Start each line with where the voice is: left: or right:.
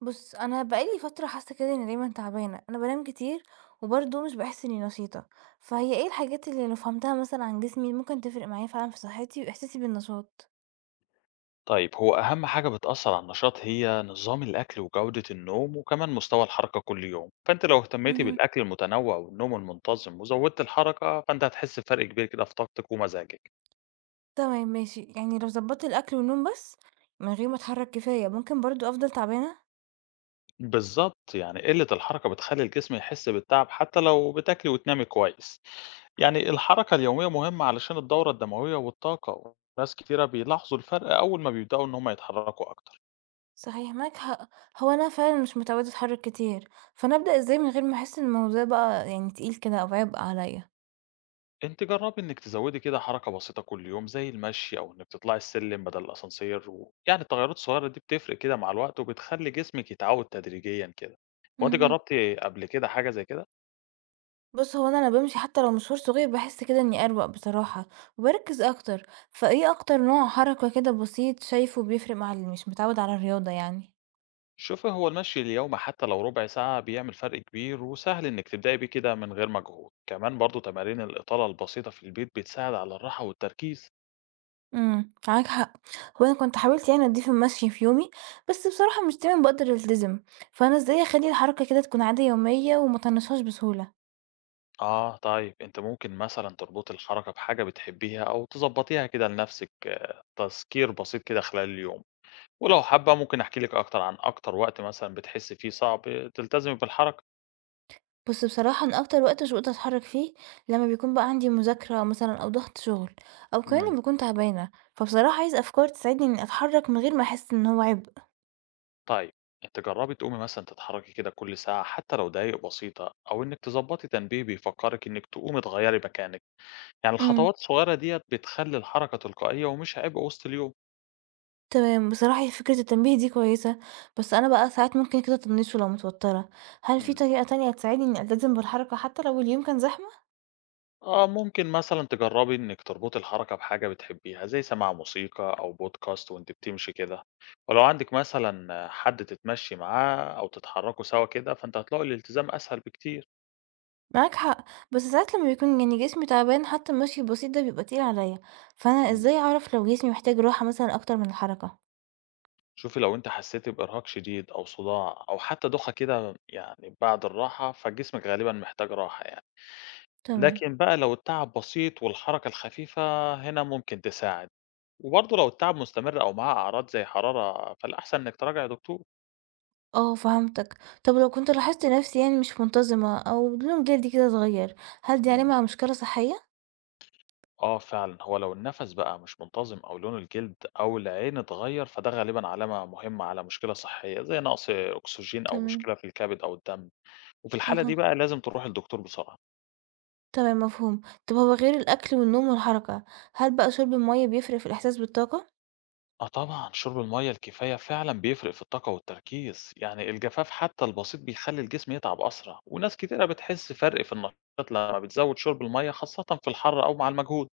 right: بُص، أنا بقى لي فترة حاسة كده إني دايمًا تعبانة، أنا بانام كتير وبرضه مش باحس إني نشيطة، فهي إيه الحاجات اللي لو فهمتها مثلًا عن جسمي ممكن تفرق معايا فعلًا في صحتي وإحساسي بالنشاط؟
left: طيب هو أهم حاجة بتأثر على النشاط هي نظام الأكل وجودة النوم وكمان مستوى الحركة كل يوم، فأنت لو اهتميتي
right: اهم.
left: بالأكل المتنوع والنوم المنتظم وزودت الحركة فأنت هتحس بفرق كبير كده في طاقتك ومزاجك.
right: تمام ماشي، يعني لو ضبطت الأكل والنوم بس من غير ما أتحرك كفاية ممكن برضه أفضل تعبانة؟
left: بالظبط، يعني قلة الحركة بتخلي الجسم يحس بالتعب حتى لو بتاكلي وتنامي كويس، يعني الحركة اليومية مهمة علشان الدورة الدموية والطاقة، وناس كتيرة بيلاحظوا الفرق أول ما بيبدأوا إن هم يتحركوا أكتر.
right: صحيح معاك حق، هو أنا فعلًا مش متعودة أتحرك كتير، فأنا أبدأ إزاي من غير ما أحس إن الموضوع بقى يعني تقيل كده أو عبء عليَّ؟
left: أنتِ جرّبي إنِّك تزوّدي كده حركة بسيطة كل يوم، زي المشي أو إنِّك تطلعي السلِّم بدل الأسانسير، ويعني التغيّرات الصغيّرة دي بتفرق كده مع الوقت، وبتخلّي جسمِك يتعوّد تدريجيًا كده. هو أنتِ
right: اهم.
left: جرّبتِ قبل كده حاجة زي كده؟
right: بُص، هو أنا لمّا بامشي حتى لو مشوار صغير باحس كده إني أروَق بصراحة، وباركّز أكتر، فإيه أكتر نوع حركة كده بسيط شايفه بيفرق مع اللي مش متعود على الرياضة يعني؟
left: شوفي، هو المشي اليومي حتى لو ربع ساعة بيعمل فرق كبير، وسهل إنِّك تبدئي بيه كده من غير مجهود. كمان برضه تمارين الإطالة البسيطة في البيت بتساعد على الراحة والتركيز.
right: معاك حق، هو أنا كنت حاولت يعني أضيف المشي في يومي، بس بصراحة مش دايمًا باقدر ألتزم، فأنا إزاي أخلّي الحركة كده تكون عادة يومية وما أطنّشهاش بسهولة؟
left: آه، طيب أنتِ ممكن مثلًا تربطي الحركة بحاجة بتحبيها أو تضبّطيها كده لنَفْسِك. آه، تذكير بسيط كده خلال اليوم. ولو حابة ممكن أحكي لِك أكتر عن أكتر وقت مثلًا بتحسّي فيه صعب تلتزمي بالحركة.
right: بُص، بصراحة أنا أكتر وقت مش باقدر أتحرك فيه لمّا بيكون بقى عندي مذاكرة مثلًا أو ضغط شغل، أو كمان لمّا
left: إمم.
right: باكون تعبانة، فبصراحة عايزة أفكار تساعدني إني أتحرك من غير ما أحس إن هو عبء.
left: طيب أنتِ جرّبي تقومي مثلًا تتحركي كده كل ساعة حتى لو دقايق بسيطة، أو إنِّك تضبّطي تنبيه بيفكّرِك إنِّك تقومي تغيّري مكانِك، يعني
right: إمم.
left: الخطوات الصغيرة ديّة بتخلّي الحركة تلقائية ومش عبء وسط اليوم.
right: تمام، بصراحة هي فكرة التنبيه دي كويسة، بس أنا بقى ساعات ممكن كده أطنشه لو متوترة، هل في
left: إمم.
right: طريقة تانية تساعدني إني ألتزم بالحركة حتى لو اليوم كان زحمة؟
left: آه، ممكن مثلًا تجرّبي إنِّك تربطي الحركة بحاجة بتحبيها، زي سماع موسيقى أو podcast وأنتِ بتمشي كده، ولو عندِك مثلًا حد تتمشّي معاه أو تتحرّكوا سوا كده، فأنتم هتلاقوا الالتزام أسهل بكتير.
right: معاك حق، بس ساعات لما بيكون يعني جسمي تعبان حتى المشي البسيط ده بيبقى تقيل عليا، فأنا
left: إمم.
right: إزاي أعرف لو جسمي محتاج راحة مثلا أكتر من الحركة؟
left: شوفي، لو أنتِ حسيتِ بإرهاق شديد أو صداع أو حتى دوخة كده يعني بعد الراحة، فجسمِك غالبًا محتاج راحة يعني.
right: تمام،
left: لكن بقى لو التعب بسيط والحركة الخفيفة هنا ممكن تساعد، وبرضه لو التعب مستمر أو معاه أعراض زي حرارة، فالأحسن إنِّك تراجعي دكتور.
right: اه فهمتك، طب لو كنت لاحظت نفسي يعني مش منتظمة أو لون جلدي كده اتغير، هل دي
left: إمم.
right: علامة على مشكلة صحية؟
left: آه فعلًا، هو لو النَفَس بقى مش منتظم أو لون الجلد أو العين اتغيّر، فده غالبًا علامة مهمة على مشكلة صحية زي نقص أكسجين أو
right: تمام،
left: مشكلة في الكبد أو الدم، وفي الحالة دي
right: أها.
left: بقى لازم تروحي لدكتور بسرعة.
right: تمام مفهوم. طب هو غير الأكل والنوم والحركة، هل بقى شرب المَيّة بيفرق في الإحساس بالطاقة؟
left: آه طبعًا، شرب المَيّة الكفاية فعلًا بيفرق في الطاقة والتركيز، يعني الجفاف حتى البسيط بيخلّي الجسم يتعب أسرع، وناس كتيرة بتحس فرق في النشاط لمّا بتزوّد شرب المَيّة خاصةً في الحر أو مع المجهود.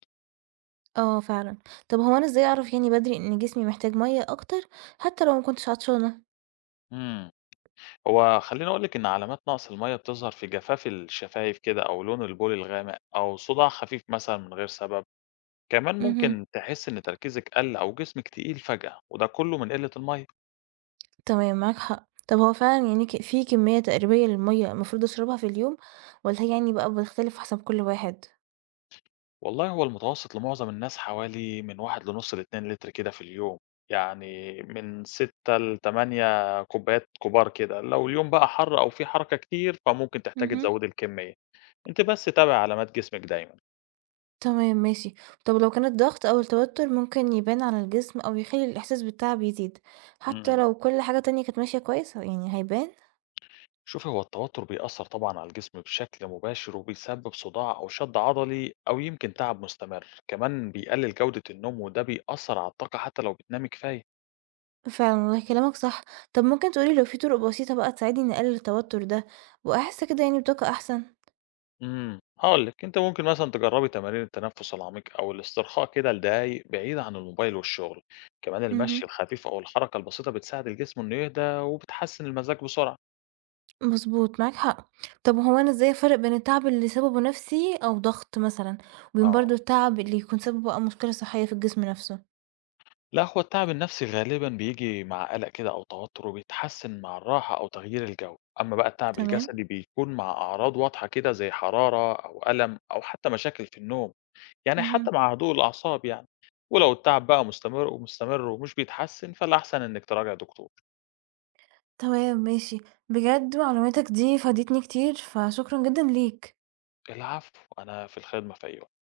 right: آه فعلًا. طب هو أنا إزاي أعرف يعني بدري إن جسمي محتاج مَيّة أكتر حتى لو ما كنتش عطشانة؟
left: إمم، هو خلّيني أقول لِك إن علامات نقص المَيّة بتظهر في جفاف الشفايف كده أو لون البول الغامق أو صداع خفيف مثلًا من غير سبب، كمان
right: اهم،
left: ممكن تحسّي إن تركيزِك قَل أو جسمِك تقيل فجأة وده كلّه من قِلّة المَيّة.
right: تمام معاك حق. طب هو فعلًا يعني ك في كمية تقريبية للمَيّة المفروض أشربها في اليوم والّا هي يعني بقى بتختلف حسب كل واحد؟
left: والله هو المتوسط لمعظم الناس حوالي من 1 لنُص ل2 لتر كده في اليوم، يعني من 6 ل8 كوبايات كبار كده. لو اليوم بقى حَر أو في حركة كتير فممكن تحتاجي
right: اهم.
left: تزوّدي الكمية، أنتِ بس تابعي علامات جسمِك دايمًا.
right: تمام ماشي. طب لو كان الضغط أو التوتر ممكن يبان على الجسم أو يخلي الإحساس بالتعب يزيد، حتى
left: إمم.
right: لو كل حاجة تانية كانت ماشية كويس، يعني هيبان؟
left: شوفي، هو التوتر بيأثّر طبعًا على الجسم بشكل مباشر وبيسبب صداع أو شد عضلي أو يمكن تعب مستمر، كمان بيقلل جودة النوم وده بيأثّر على الطاقة حتى لو بتنامي كفاية.
right: فعلًا والله كلامك صح، طب ممكن تقول لي لو في طرق بسيطة بقى تساعدني إني أقلل التوتر ده، وأحس كده يعني بطاقة أحسن؟
left: إمم، هاقول لِك، أنتِ ممكن مثلًا تجرّبي تمارين التنفس العميق أو الاسترخاء كده لدقايق بعيد عن الموبايل والشغل، كمان
right: اهم،
left: المشي الخفيف أو الحركة البسيطة بتساعد الجسم إنه يهدى وبتحسّن المزاج بسرعة.
right: مضبوط معاك حق، طب هو أنا إزاي أفرق بين التعب اللي سببه نفسي أو ضغط مثلًا، وبين
left: آه.
right: برضه التعب اللي يكون سببه بقى مشكلة صحية في الجسم نفسه؟
left: لا، هو التعب النفسي غالبًا بييجي مع قلق كده أو توتر وبيتحسّن مع الراحة أو تغيير الجو، أمّا بقى التعب
right: تمام،
left: الجسدي بيكون مع أعراض واضحة كده زي حرارة أو ألم أو حتى مشاكل في النوم، يعني حتى
right: اهم،
left: مع هدوء الأعصاب يعني، ولو التعب بقى مستمر ومستمر ومش بيتحسّن فالأحسن إنِّك تراجعي دكتور.
right: تمام ماشي، بجد معلوماتك دي فادتني كتير، فشكرًا جدًا ليك.
left: العفو، أنا في الخدمة في أي وقت.